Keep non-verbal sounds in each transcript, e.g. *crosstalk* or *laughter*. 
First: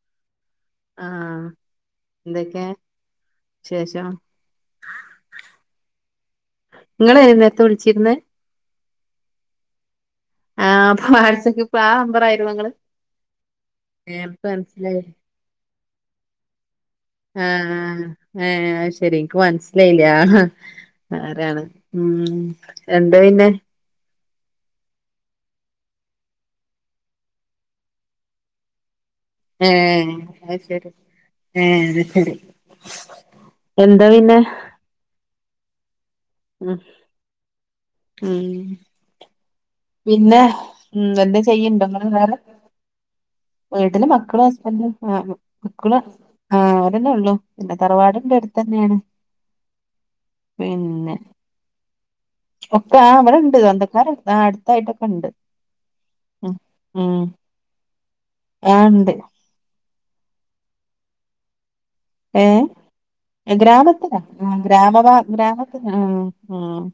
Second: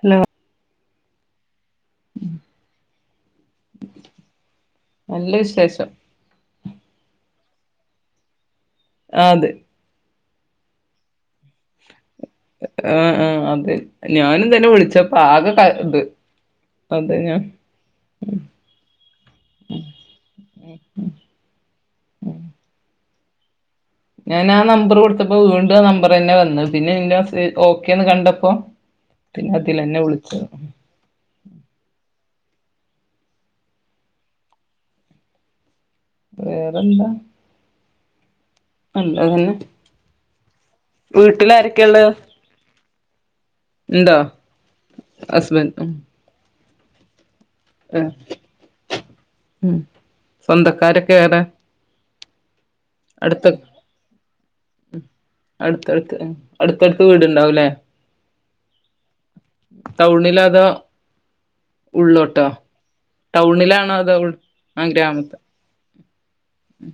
Hello ആഹ്, എന്തക്കെ വിശേഷം? നല്ല വിശേഷം. ഇങ്ങള് ഏത് നേരത്ത വിളിച്ചീരുന്നെ. ആതെ ആഹ് *unintelligible* പ്പാ നമ്പറായിരുന്നോ ഇങ്ങള്. ആഹ് ആഹ് അതെ ഇപ്പ ഞാനും തന്നെ മനസിലായി. വിളിച്ചപ്പോ ആകെ ക ഇത് അതെ ഞാൻ ആഹ് ആ ഏ ശരി എനിക്ക് മനസിലായില്ല. ആരാണ് ഉം എന്താ പിന്നെ ഞാൻ ആ നമ്പർ കൊടുത്തപ്പോ വീണ്ടും ആ നമ്പർ ന്നെ വന്ന പിന്നെ മെസ്സേജ് ഓക്കെന്ന് കണ്ടപ്പോ. *inaudible* അതിലന്നെ ഏഹ് വിളിച്ചത് അയ്ശേരി ഏഹ് അത് ശരി എന്താ പിന്നെ. ഉം വേറെന്താ ഉം അല്ലെങ്കി പിന്നെ ഉം എന്തേ ചെയ്യീണ്ടോങ്ങള് വേറെ വീട്ടില് ഇണ്ടോ മക്കളും ഹസ്ബൻഡും ആഹ ഹസ്ബൻഡ് ഉം മക്കള് ആഹ അവരെന്നൊള്ളൂ പിന്നെ ആഹ് തറവാടിന്റെ അട്ത്തെന്നേണ് ഉം സ്വന്തക്കാരൊക്കെ പിന്നെ വേറെ ഒക്ക ആഹ വടെണ്ട് സ്വന്തക്കാരെട്ത്ത് ആഹ ഉം അടുത്തടുത്ത് അടുത്തടുത്ത് ഉം വീട്ണ്ടാവുലേ ആ ഉണ്ട് ടൗണിലാ അതോ ഉള്ളോട്ടോ ഏഹ ടൗണിലാണോ ഗ്രാമത്തില അതോ ഉൾ ആഹ ആ ഗ്രാമവാ ഗ്രാമത്ത് ഗ്രാമത്തിൽ അഹ ആഹ ഉം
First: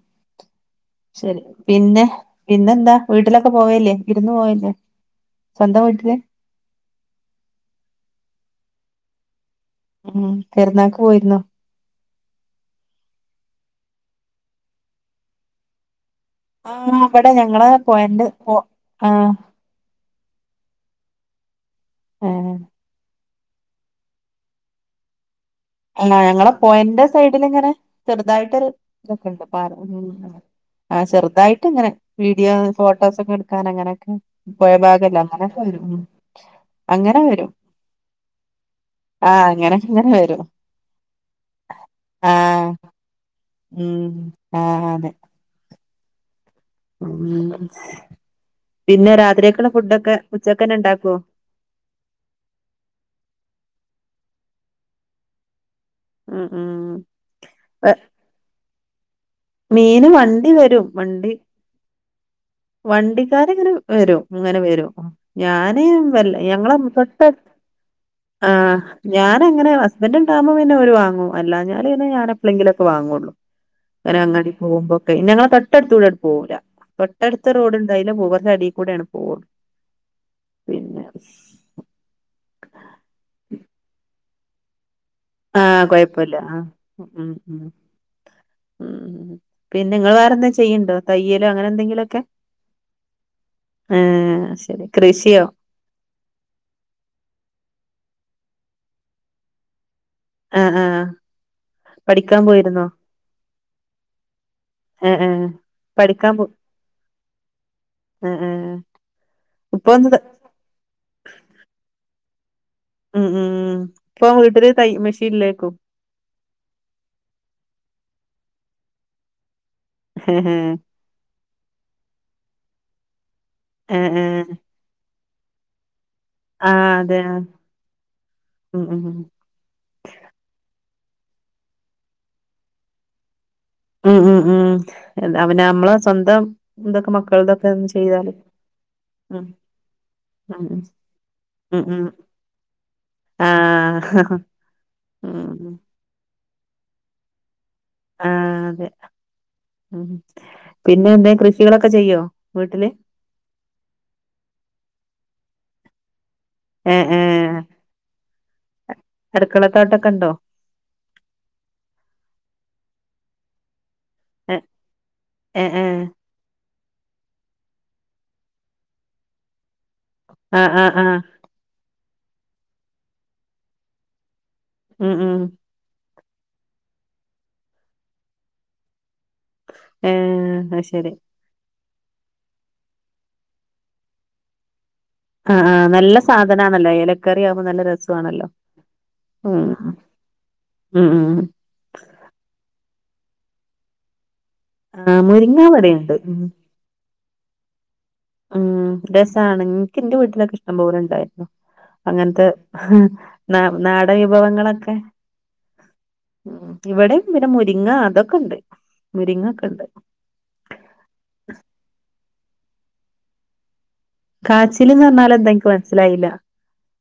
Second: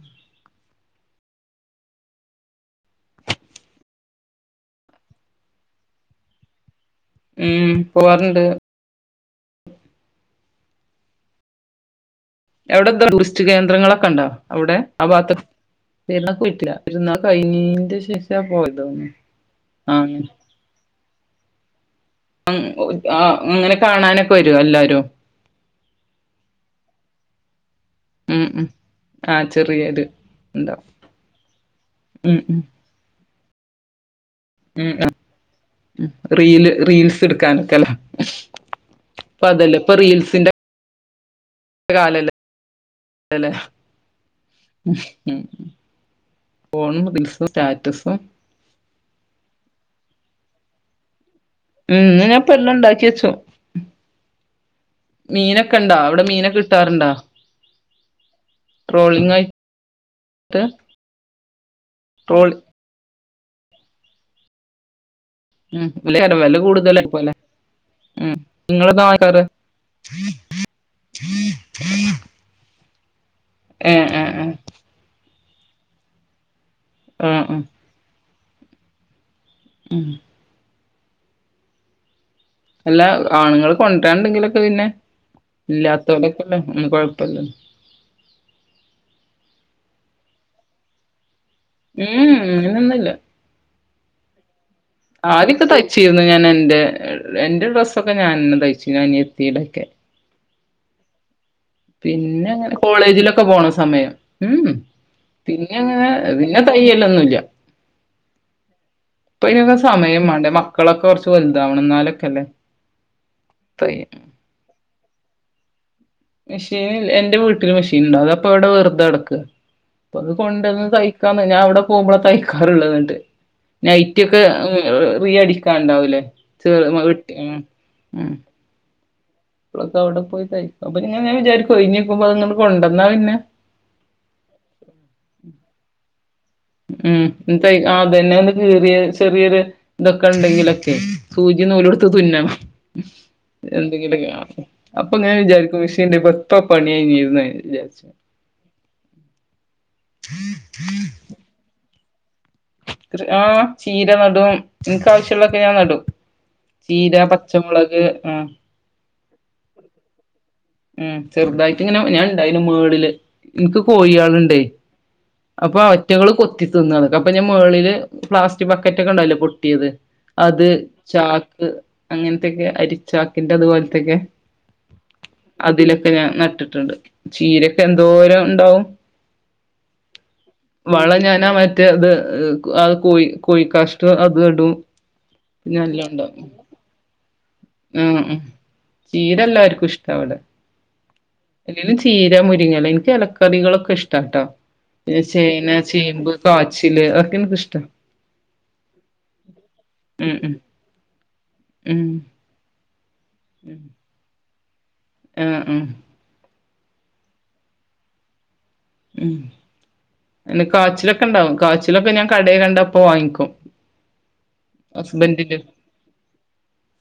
ശരി പിന്നെ പിന്നെന്താ വീട്ടിലൊക്കെ പോവേല്ലേ വിരുന്ന് പോവേല്ലേ? സ്വന്തം വീട്ട്ല് ഉം പോവാലുണ്ട് ഉം പെരുന്നാക്ക് പോയിരുന്നോ അവടെന്ത ടൂറിസ്റ്റ് കേന്ദ്രങ്ങളൊക്കെണ്ടോ അവിടെ ആ ഭാത്തൊക്കെ? പൊയിട്ടില്ല ആ പെരുന്നാൾ ഇവിടെ ഞങ്ങളെ കയ്ഞ്ഞീൻ്റെ പൊഴന്റെ ശേഷാ പൊ പോയതോന്ന്ണ് ആ ആഹ ഏ അങ് ആഹ അങ്ങനെ കാണാനൊക്കെ വരോ എല്ലാരും അല്ല ഞങ്ങളെ പുഴൻ്റെ സൈഡിലിങ്ങനെ ഉം ഉം ചെറുതായിട്ടൊരു ആ ഇതൊക്കെണ്ട് പാരൽ ചെറിയൊരു ഉണ്ടാവും ആഹ ചെറുതായിട്ട് ഇങ്ങനെ ഉം വീഡിയോ ഉം ഫോട്ടോസൊക്കെ എടുക്കാൻ അങ്ങനെയൊക്കെ ഉം ആ പൊയഭാഗല്ലെ അങ്ങനൊക്കെ വരും ഉം റീല് അങ്ങനെ റീൽസ് വരും എടുക്കാനൊക്കെല്ലേ ആഹ ഇപ്പൊ അതല്ലേ അങ്ങനൊക്കെങ്ങനെ വരും കാലല്ലെ ആഹ് അല്ലലെ ഉം ആഹ് അതെ ഉം ഫോണും റീൽസും ഉം സ്റ്റാറ്റസും പിന്നെ രാത്രിക്കക്ക്ള്ള ഫുഡൊക്കെ ഉച്ചക്കെന്നെ ഉണ്ടാക്കോ? ഉം ന്ന് ഞാൻ പ്പം എല്ലാം ഉണ്ടാക്കി വെച്ചു. മീനൊക്കെ ഇണ്ടാ? അവടെ ഉം മീനൊക്കെ ഉം കിട്ടാറുണ്ടോ? ഏ, ട്രോളിംഗ് ആയി മീന് വണ്ടി വരും വണ്ടി ട്രോളിംഗ് വണ്ടിക്കാര്ങ്ങനെ വരും ഇങ്ങനെ വരും ഞാന് ഉം വല്ല വിലയേറെ വില ഞങ്ങളെ കൂടുതലായി തൊട്ട പോലെ ഉം ആഹ നിങ്ങളെന്താ വാങ്ങിക്കാറ് ഞാനങ്ങനെ ഹസ്ബൻ്റ്ണ്ടാവുമ്പം പിന്നെ ഓര് വാങ്ങും അല്ലാഞ്ഞാല് പിന്നെ ഞാന പ്ലെങ്കിലൊക്കെ വാങ്ങൊള്ളൂ ഏ അങ്ങനെ ഏ ഏ അങ്ങാടിക്ക് പോകുമ്പളെക്കെ ഞങ്ങളെ തൊട്ടടുത്ത് കൂടെ ആണ്ട് പോവൂല. ആ തെട്ട്ട്ത്ത് ആ റോഡ്ണ്ട് അയലെ പോവൂല കൊറച്ച് അടികൂടെയാണ് പോവ ഉം പിന്നെ അല്ല ആണ്ങ്ങള് കൊണ്ടരാണ്ടെങ്കിലൊക്കെ പിന്നെ ആഹ കൊയ്പ്പല്ല ആഹ ഇല്ലാത്തോലൊക്കെല്ലേ ഉം ഉം കൊഴപ്പല്ല ഉം ഉം പിന്നെ ഇങ്ങൾ വേറെന്തേ ചെയ്യ്ണ്ടോ? തയ്യലോ അങ്ങനെ എന്തെങ്കിലൊക്കെ ഉം അങ്ങനൊന്നുല്ല ഏഹ് അയ് ശരി കൃഷിയോ ആദ്യൊക്കെ തയ്ച്ചിരുന്നു ഞാനെന്റെ എന്റെ ഡ്രസ്സൊക്കെ ഞാനെന്നെ തയ്ച്ചീനി അനിയത്തീടെ ഒക്കെ ആഹ് ആഹ് പിന്നെ അങ്ങനെ കോളേജിലൊക്കെ പോണ സമയം ഊംഉം ഏ ഏ പിന്നെ അങ്ങനെ പഠിക്കാൻ പോ പിന്നെ തയ്യലൊന്നുംല്ല ഏ ഏ ഇപ്പം അയ്നൊക്കെ ഇപ്പൊ ഒന്ന് സമയം ത- മാണ്ടേ മക്കളൊക്കെ കൊറച്ച് വലുതാവണം എന്നാലൊക്കെല്ലേ ഉം ഊം തയ്യ ഇപ്പം വീട്ടില് തൈ മിഷീല്ലേയ്ക്കും മെഷീൻ എന്റെ വീട്ടിൽ മെഷീൻണ്ട് അതപ്പൊ അവടെ വെറുതെ കടക്ക അപ്പം അത് ഏ കൊണ്ടന്ന് തൈ ക്കാൻ ഞാൻ അവിടെ പോകുമ്പള തയ്ക്കാറ്ള്ളത് ന്നട്ട് ഏ ഏ നൈറ്റ്യൊക്കെ ഉം റീ അടിക്കാണ്ടാവുലേ ആഹ് അതെ അഹ ഉം ഉം ഉം ഇപ്പളൊക്കെ അവടെ പോയി തയ്ക്കാൻ പറ്റൊ പിന്നെ ഞാൻ വിചാരിക്കും ഒഴിഞ്ഞ്ക്കുമ്പം അതൊന്ന് ങ്ങട്ട് കൊണ്ടന്നാ പിന്നെ ഉം ഉം ഉം അവന നമ്മള സ്വന്തം ഇതൊക്കെ ഉം മക്കളതൊക്കെ തയ് ഒന്ന് ചെയ്താല് അതന്നെ ഒന്ന് കീറിയ ഉം ചെറിയൊരു ഇതൊക്കെ ഉം ഉം ഇണ്ടെങ്കിലൊക്കെ. സൂചി ഉം ഉം. നൂലുടുത്ത് തുന്നണം. ആ എന്തെങ്കിലൊക്കെ ഉം അപ്പൊങ്ങനെ ഉം. വിചാരിക്കും മിഷ് ൻ്റെ ബെത്തൊപണിയായിര്ന്ന് വിചരിച്ച്. ആതെ പിന്നെന്തേ കൃഷികളൊക്കെ ചെയ്യോ വീട്ടില്. കൃ ആഹ് ചീര നടും ഇൻക്ക് ആവശ്യള്ളൊക്കെ ഞാൻ നടും. ഏ ചീര, ഏ പച്ചമുളക് ആഹ് അടുക്കളത്തോട്ടൊക്കെ ഉണ്ടോ ഉഹ് ചെറുതായിട്ടിങ്ങനെ ഞാൻ ഇണ്ടായിന് മേളില് ഇൻക്ക് കോഴിയാ ഏ ഏ ണ്ടെഅപ്പൊ ഏ അവറ്റകൾ കൊത്തി തിന്നാണ്തൊ പിന്നെ മേളില് പ്ലാസ്റ്റിക് ബക്കറ്റൊക്കെ ഉണ്ടാവുല്ലെ പൊട്ടിയത് ആ അത് ആ ആ ചാക്ക് അങ്ങൻത്തൊക്കെ അരിച്ചാക്കിന്റെതുപോലത്തെക്കെ. ഉം ഉം അതിലൊക്കെ ഞാൻ നട്ടിട്ടുണ്ട്. ചീരൊക്കെ എന്തോരം ഉണ്ടാവും. ഏ അത് വള ശരി ഞാനാ മറ്റേ ത് അ് അഅ് കോഴി കോഴി കാഷ്ട അതൂടും. ആഹ് ആഹ് നല്ല സാധനാണല്ലോ. ഏ കറി ആുവുബോ നല്ല ആഹ് ഉം രസ്വാണല്ലോ. ചീര ഉം ആഹ് ആഹ് ആ എല്ലേലും ചീര മുരിങ്ങലിം ഇൻക്ക് എലക്കറികളൊക്കെ ഇഷ്ടാട്ടോ. ആ പിന്നെ മുരിങ്ങ ചേന, ഇവിടെയുണ്ട് ചേമ്പ്, ഉം കാച്ചില് അതക്കെ ഇൻക്ക് ഇഷ്ട. ആഹ് രസാണ് ഇൻക്ക് ഇന്റെ ഉം ഉം വീട്ടിലൊക്കെ ഇഷ്ട പോലണ്ടായിരുന്നു. ഉം അങ്ങൻത്തെ ന ഉം നാടവിഭവങ്ങളൊക്കെ ആഹ് ആഹ് ഉഹ് ഇവിടെം പിന്നെ മുരിങ്ങ അതൊക്കെ ഉണ്ട് മുരിങ്ങ ഒക്കണ്ട്. നെ കാച്ചിലൊക്കെണ്ടാവും കാച്ചിലൊക്കെ ഞാൻ കടയ കണ്ട അപ്പോ വാങ്ങിക്കും. കാച്ചില്ന്ന് പറഞ്ഞാൽ എന്താ ഹസ്ബൻഡിന് ഇൻക്ക് മനസ്സിലായില്ല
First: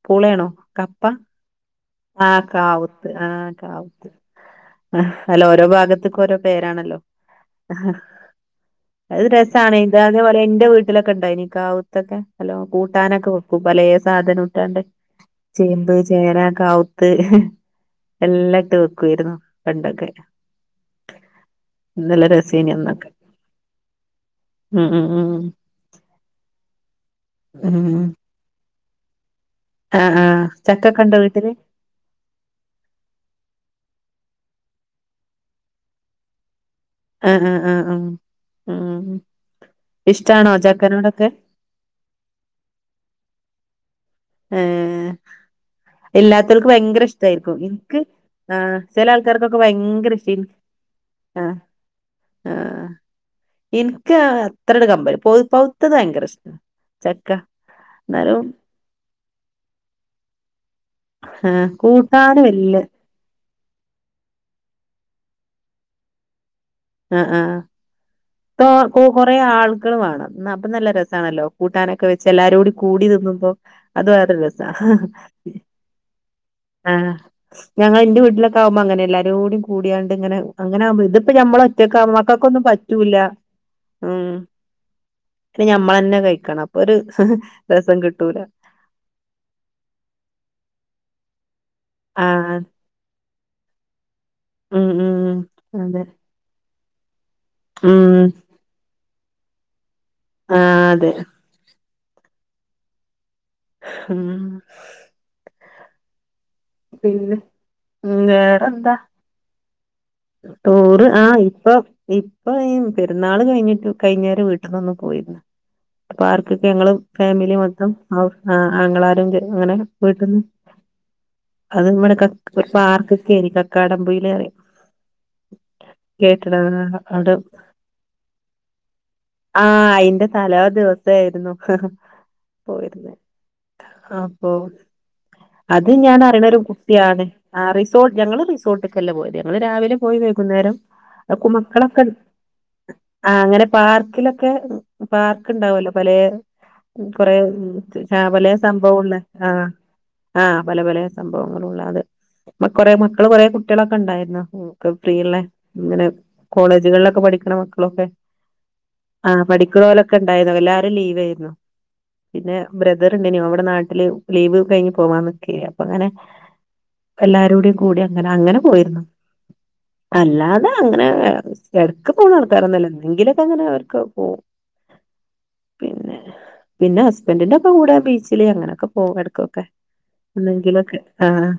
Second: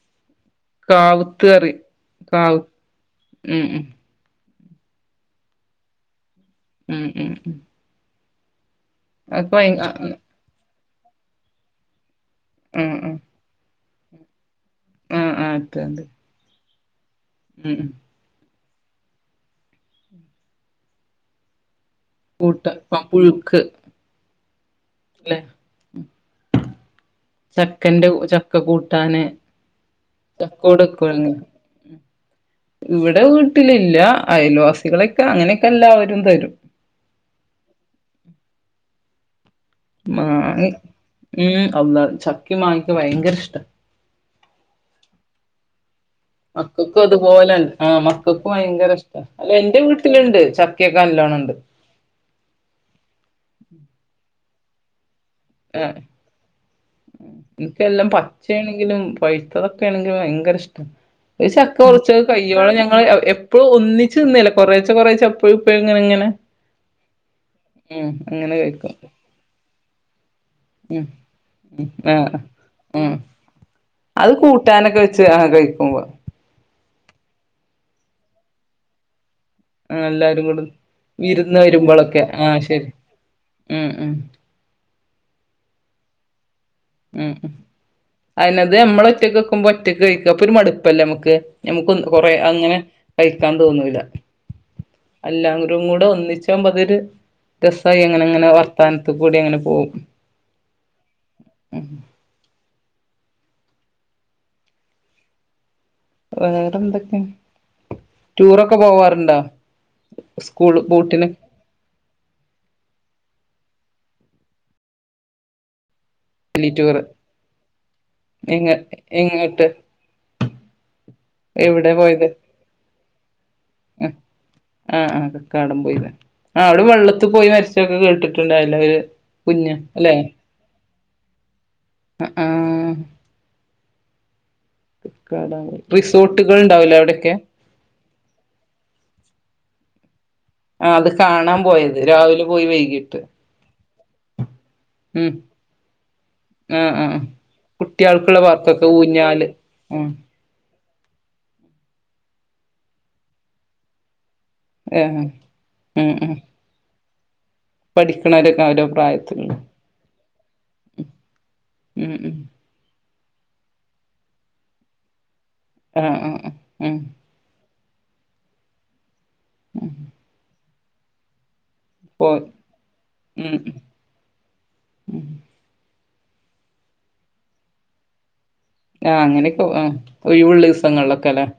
പൂളേണോ? കപ് കാവുത്തറി. ആഹ് കാവുത്ത് ആഹ് കാവുത്ത്. ആഹ് അല്ല ഓരോ ഭാഗത്ത്ക്ക് ഓരോ പേരാണല്ലോ. ഉം ഉം ഉം അത് അതൊക്കെ ഭയ രസാണ് ഇത് ആഹ് അതേപോലെ ഇന്റെ വീട്ടിലൊക്കെ ഉണ്ടയിനി കാവൊത്തൊക്കെ. നലോ ആഹ് കൂട്ടാനൊക്കെ വെക്കും പലേ സാധനുട്ടാണ്ട് ആഹ് ആഹ് ചേമ്പ്, എത്താണ്ട് ചേന, കാവു ത്ത് ഉം എല്ലട്ടു വെക്കായിരുന്നു പണ്ടൊക്കെ. നല്ല കൂട്ട രസയ്‌നന്നൊക്കെ. പുഴുക്ക് ഉം ഉം ഉം ല്ലെ ഉം ചക്കൻെറ ചക്ക കൂട്ടാന് ആഹ് ആഹ് ചക്കോട് ചക്കക്ക്ണ്ടോ വെക്കുവല്ലോ വീട്ടില്? ഇവിടെ വീട്ടിലില്ല അയൽവാസികളൊക്കെ അങ്ങനെയൊക്കെല്ലാവരും തരും. ആഹ് അഹ് അഹ് ആഹ് ആഹ് ഇഷ്ടാണോ മാഇ ചക്കനോടൊക്കെ മ് അള്ള ചക്കി മാങ്ങൊക്കെ ഭയങ്കര ഇഷ്ട. ഏഹ് ഇല്ലാത്തോൽക്ക് ഭയങ്കര ഇഷ്ടായിരിക്കും മക്കക്കതുപോലെണ് ആഹ് ഇൻക്ക് മക്കക്കു ആഹ് ഭയങ്കര ചെല ഇഷ്ട അല്ല ആൾക്കാർക്കൊക്കെ ഇന്റെ ഭയങ്കര ഇഷ്ട വീട്ടിലുണ്ട്. ച ക്കൊക്കെ നല്ലോണണ്ട്. ആഹ് ആഹ് ഇൻക്ക് അത്രട് കമ്പല്ല. പോ പൗത്തത് ആഹ് ഭയങ്കര ഇഷ്ട ചക്ക. ന്നാലും ങ്കിലും പഴിത്തതൊക്കേണെങ്കിൽ ഭയങ്കര ഇഷ്ട ഒരു ആഹ് ചക്ക മുറിച്ച് കൂട്ടാന് കയ്യോള വല്യ ഞങ്ങള് എ ഇപ്പോ ഒന്നിച്ച് തിന്നെല കൊറേച്ച കൊറേച്ച അപ്പഴുപ്പഴുങ്ങനെ ഇങ്ങനെ ആഹ് ആഹ് ഉം അങ്ങനെ തോ കഴിക്കും കൊ കൊറേ ആളുകൾ വേണം ഇന്ന പ്പോ നല്ല ഉം രസാണല്ലോ ഉം കൂട്ടാനൊക്കെ വെച്ച് ആഹ് എല്ലാരൂടി കൂടി ആഹ് തിന്നുമ്പോ അത് വേറൊരു രസ. കൂട്ടാനൊക്കെ വെച്ച് ആ കഴിക്കുമ്പോ ആഹ് ഞങ്ങ ഇന്റെ വീട്ടിലൊക്കെ ആവുമ്പോ അങ്ങനെ എല്ലാരൂടി ആഹ് കൂടിയാണ്ട് ഇങ്ങനെ എല്ലാരും കൂടെ അങ്ങനാവുമ്പ ഇതിപ്പ വിരുന്ന് നമ്മളൊറ്റക്ക വരുമ്പോളൊക്കെ ആഹ് മക്കക്കൊന്നും ശരി പറ്റൂല്ല. ഉം ഇത് നമ്മെള് തന്നെ കഴിക്കണം. അപ്പയൊരു രെസം കിട്ടൂല. ഇത് നമ്മെള് ഒറ്റക്ക് വെക്കുമ്പോ, ഒറ്റെക്ക് കഴിക്ക. അപ്പേ ഒരു മടുപ്പല്ലേ നമ്മെക്ക്. നമ്മെക്ക് കൊറെ ആഹ് അങ്ങനെ. കഴിക്കാൻ തോന്നൂല്ല. ഉം ഉം എല്ലാവെരും അതെ കൂടെ ഒന്നിച്ചാ മ്പോയത്. രെസായി അങ്ങനെ ഉം അങ്ങനെ വർത്താനത്തിക്കൂടി അങ്ങനെ പോവും. ആഹ് അതെ. ഉം ഉം ആഹ് പിന്നെ വേറെന്താ? ഒണ്ടോ? ഒര് ആഹ് ഇപ്പം ഇപ്പ ഈ പെരുന്നാള് കഴിഞ്ഞിട്ട് കഴിഞ്ഞോരെ വീട്ടന്നൊന്നി പോയിരുന്ന. അപ്പ ആർക്കൊക്കെ ഫാമിലി ഞങ്ങെള് ടൂറ് ഫാമിലി മൊത്തം, ആഹ് ആഹ് എങ്ങ ആങ്ങളമാര് എങ്ങോട്ട് അങ്ങനെ വീട്ടിന്ന്. അത് എവിടെ നമ്മെടെ ക പോയത് ഒരു പാർക്കെക്കെനി കക്കാടം ആഹ് പൂയില് ആഹ് ആഹ് കക്കാടം പൊയ്ലെ. ആ അവെടെ വെള്ളത്തി അവിടെ പോയി മരിച്ചതൊക്കെ കേട്ടിട്ടുണ്ടായള്ളേയല്ലേ ഒര്. ആഹ് അയിന്റെ തലേ ദെവസം ഇതായിരുന്നു ആഹ് പോയിരുന്നേ അപ്പോ. കക്കാടം പോയി അത് ഞാൻ റിസോർട്ടുകൾ അറിയണൊരു ഉണ്ടാവൂലേ കുപ്പിയാണ്. അവിടെയൊക്കെ ആ റിസോട്ട്. ഞങ്ങെള് റിസോട്ടെക്കെല്ല പോയത്. ഞങ്ങെള് രാവിലെ പോയെത്. അന്നേരം ആഹ് അത് കാണാൻ പോയത് മക്കെളെക്കെ. രാവിലെ പോയി വൈകിട്ട് ആഹ് അങ്ങെനെ പാർക്കിലെക്കെ. ഉം പാർക്കുണ്ടാവല്ലോ പലേ ആഹ് ആഹ് കൊറെ കുട്ടികൾക്കുള്ള സാപല പാർക്കൊക്കെ സംഭവൊള്ള ഊഞ്ഞാല് ആഹ്. ഉം ആഹ് പലെ പലെ സംഭവങ്ങളൊള്ളതേ. ഇവ്ടെ കൊറെ മക്കെള് കൊറെ കുട്ടികളൊക്കെ ഒണ്ടാരുന്നു. ഉം പ്പ ഏഹ് ഫ്രീയല്ലേ. ഇങ്ങനെ ഉം ഉം കോളേജുകളിലെക്കെ പഠിക്കണ മക്കെക്ക്. പഠിക്കണവരൊക്കെ ഓരോ ആഹ് പ്രായത്തിലുള്ള പഠിക്കുന്ന പോലെക്കെ ഉണ്ടായെന്നു. എല്ലാരും ലീവായിരുന്നു. ഉം ഉം പിന്നെ ബ്രദർയുണ്ടേന് ഓവെടെ നാട്ടില്, ലീവ് കഴിഞ്ഞ് പോവാൻ നിക്കെയാ. ആഹ് ആഹ് ആഹ് ഉം എല്ലാരോടും കൂടി അങ്ങനെ അങ്ങനെ പോയിരുന്നു. ഉം അല്ലാതെ അങ്ങനെ വേറെ സ് വേർക്കെക്കെങ്ങനെ പോയി നടത്താരുന്നല്ലോ. എങ്കിലുക്കെ ഉം അങ്ങനെ വർക്ക് പോവും. പിന്നെ പിന്നെ ഹസ്ബൻഡിന്റെപ്പഠ കൂടെ ബീച്ചില് അങ്ങനെ ക്കെ പോവും. ആഹ് എടക്കൊക്കെ അങ്ങനെയൊക്കെ ആഹ് ഒഴിവുള്ള ഒന്നെങ്കിലൊക്കെ ദിവസങ്ങളിലൊക്കെല്ലേ ആഹ്.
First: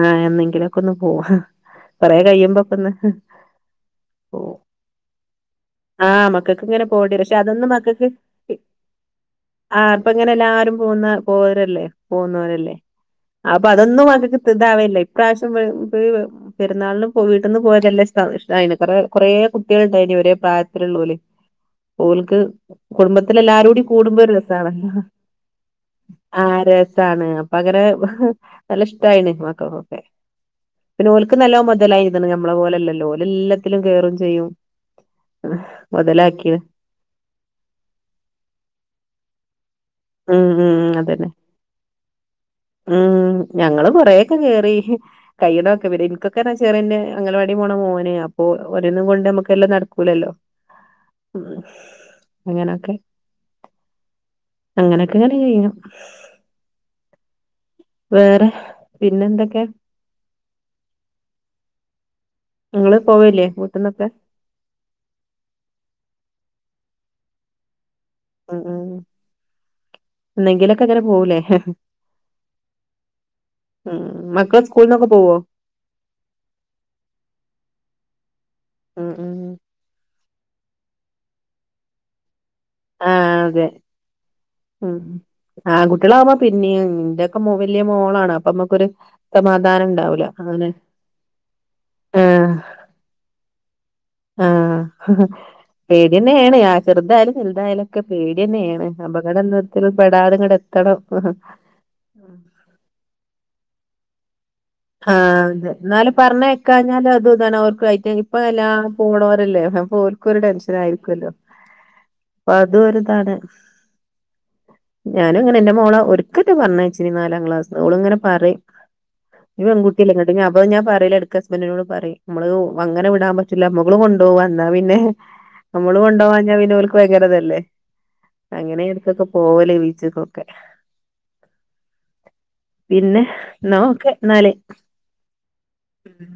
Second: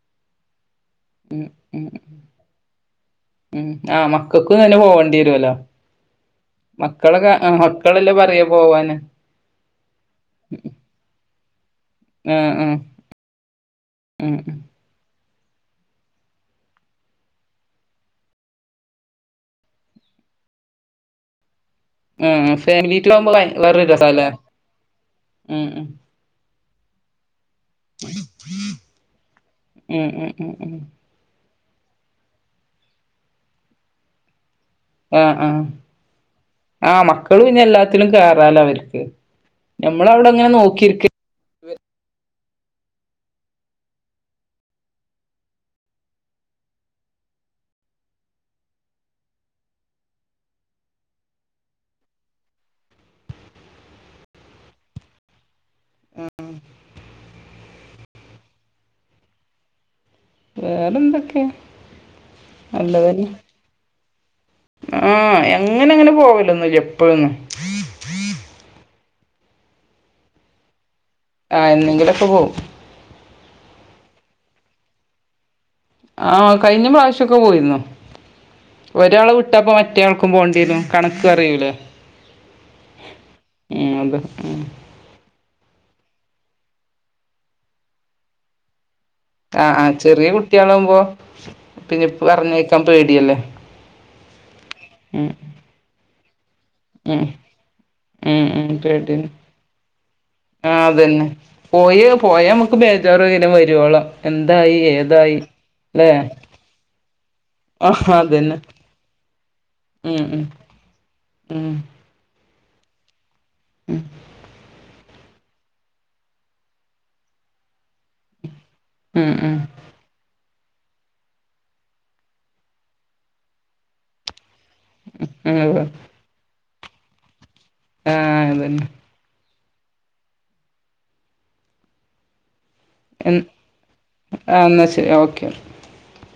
ആഹ് എന്നെങ്കിലുക്കെയൊന്ന് പോവാ. ഉം ഉം കൊറെ കഴിയുമ്പോക്കെയൊന്ന്. ഉം ആഹ് മക്കക്ക് തന്നെ പോകേണ്ടി വെരുവല്ലോ. ആഹ് മക്കൾക്ക് ഇങ്ങനെ പോകേണ്ടി വരും മക്കെളെക്കെ പക്ഷെ അതൊന്നും മക്കൾക്ക് മക്കെളല്ലേ പറയാ പോവാന്ന്. ആഹ് അപ്പ ഇങ്ങനെല്ലാരും പോകുന്ന പോയവരല്ലേ. ആഹ് പോന്നോരല്ലേ. ആഹ് അപ്പ അതൊന്നും ഉം അതിക്ക് പിത്യവെല്ല ഇപ്രാവശ്യം വെരുമ്പഴ്. പെരുന്നാളിന് വീട്ടിന്ന് പോയതല്ല സഹിഷ്ണായിരുന്നു. കൊറെ കൊറെ കുട്ടികളൊണ്ടായിന് ഇവെരേ പ്രായത്തിലുള്ള പോലും. ഇവെളെക്ക് ഉം ഫാമിലി ടൂർ ആവുമ്പോ കുടുംബത്തിലെ എല്ലാരോടും വേറൊരു രസാല്ലേ കൂടുമ്പോളല്ലേ രെസാണല്ലോ. ഉം ഉം ആഹ് രെസാണ്. അപ്പ അങ്ങനെ നല്ല ഇഷ്ടായിണ് മക്കക്കൊക്കെ. ഉം ഉം ഉം ഉം പിന്നെ ഓലക്ക് നല്ല മൊതലായിതിന്ന് നമ്മെളെ പോലല്ലോ അവെര് എല്ലാത്തിലും കേറും ചെയ്യും. ആഹ് ആഹ് മൊതലാക്കിണ് ആ മക്കെള് പിന്നെ എല്ലാത്തിലും കേറാലോ അവെരിക്ക്. ഉം നമ്മെളവടെയങ്ങനെ ഉം ഉം നോക്കിയിരിക്കും അതന്നെ വ്വ്. ഉം ഞങ്ങെള് കൊറെയൊക്കെ കേറി. കൈയെണൊക്കെ വെരെക്കെക്കെ രെസമാരിന്ന്. അംഗലവാടി പോണ മോന്. അപ്പോ ഒന്നും കൊണ്ട് നമ്മെക്കെല്ലാം നടക്കൂലല്ലോ. ഉം അങ്ങനെയൊക്കെ. അങ്ങനൊക്കെ ഇങ്ങനെ ചെയ്യും. വേറെ പിന്നെന്തൊക്കെ. വേറെന്തൊക്കെയ. ങ്ങള് പോവല്ലേ വീട്ട്ന്നൊക്കെ. ആഹ് എങ്ങനെ ങ്ങനെ പോവലൊന്നൂല്ലാ എപ്പഴൊന്നും. ഉം ന്നെങ്കിലൊക്കെ അങ്ങനെ പോവുല്ലെ. ആഹ്‌ എന്നെങ്കിലൊക്കെ പോവും. ഉം മക്കള് സ്കൂളന്നൊക്കെ പോവോ. ആഹ് കഴിഞ്ഞ പ്രാവശ്യെക്കെ പോയിര്ന്നു. ഉം ഒരാള ഉം വിട്ട ട്ടപ്പോ മറ്റേയാൾക്കും പോണ്ടെരും. കണക്കറയൂലേ? ആഹ് അതെ ഏഹ് ഉം ആകുട്ട്യാളാവുമ്പോ പിന്നീം ഇന്റെ ഒക്കെ മൊ വല്ല്യെ മോളാണ് അപ്പൊ മ്മക്കൊരു ആഹ് ആഹ് ചെറ്യേ കുട്ട്യേളാവുമ്പോ പിന്നെ ആഹ് പറഞ്ഞയക്കാൻ പേടിയല്ലേ. ആഹ് ഉം പേട്യേന്നേണ്. ഉം ചെർതായാലും വൽതായാലും ഒക്കെ ഉം ഉം പേട്യേന്നേണ്. പേടിയാണ് അപകടം എന്നത്തിലും പെടാതെ ഇങ്ങ്ടെത്തണം. പോയോ പോയാ മ്മക്ക് ബേജാറ പിന്നെ വരോളം. എന്തായി എ ആഹ് അതെ ന്നാലും പറഞ്ഞയക്കാഞ്ഞാലും അതുതാണെ ഓർക്കു ആയിറ്റ ആഹ് ഇപ്പ അതന്നെ എല്ലാ. പോണവരല്ലേ അപ്പൊ ഉം ഓൽക്കും ഒരു ഉം ടെൻഷനായിരിക്കൊല്ലോ. ഉം അപ്പൊ അതും ഒരു താണ്. ഉം ഞാനുങ്ങനെ ന്റെ മോളെ ഒരിക്കേറ്റെ പറഞ്ഞച്ചിനി നാലാം ക്ലാസ്ന്ന് ഓളുങ്ങനെ പറേം. ഉം, ഉം. പെങ്കുട്ട്യല്ലെ ങ്ങട്ട് അ ഞാൻ പറേല് എടക്ക് ഹസ്ബന്റിനോട് പറയും മ്മള് അങ്ങനെ വിടാൻ പറ്റൂല്ല മ്മ മ്മള് കൊണ്ടുപോവാ. ന്നാ പിന്നെ ഉം അമ്മള് കൊണ്ടപവാഞ്ഞാ പിന്നെ ഓൽക്ക് ഭയങ്കരതല്ലേ. ആഹ് അങ്ങനെ അതന്നെ എടക്കൊക്കെ പോവല് ബീച്ച്കൊക്കെ. പിന്നെ ന്നഓക്കെ. ആഹ് ന്നാ ശെരി ഓക്കെ. ഉം.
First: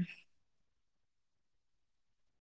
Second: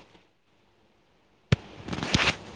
*inaudible*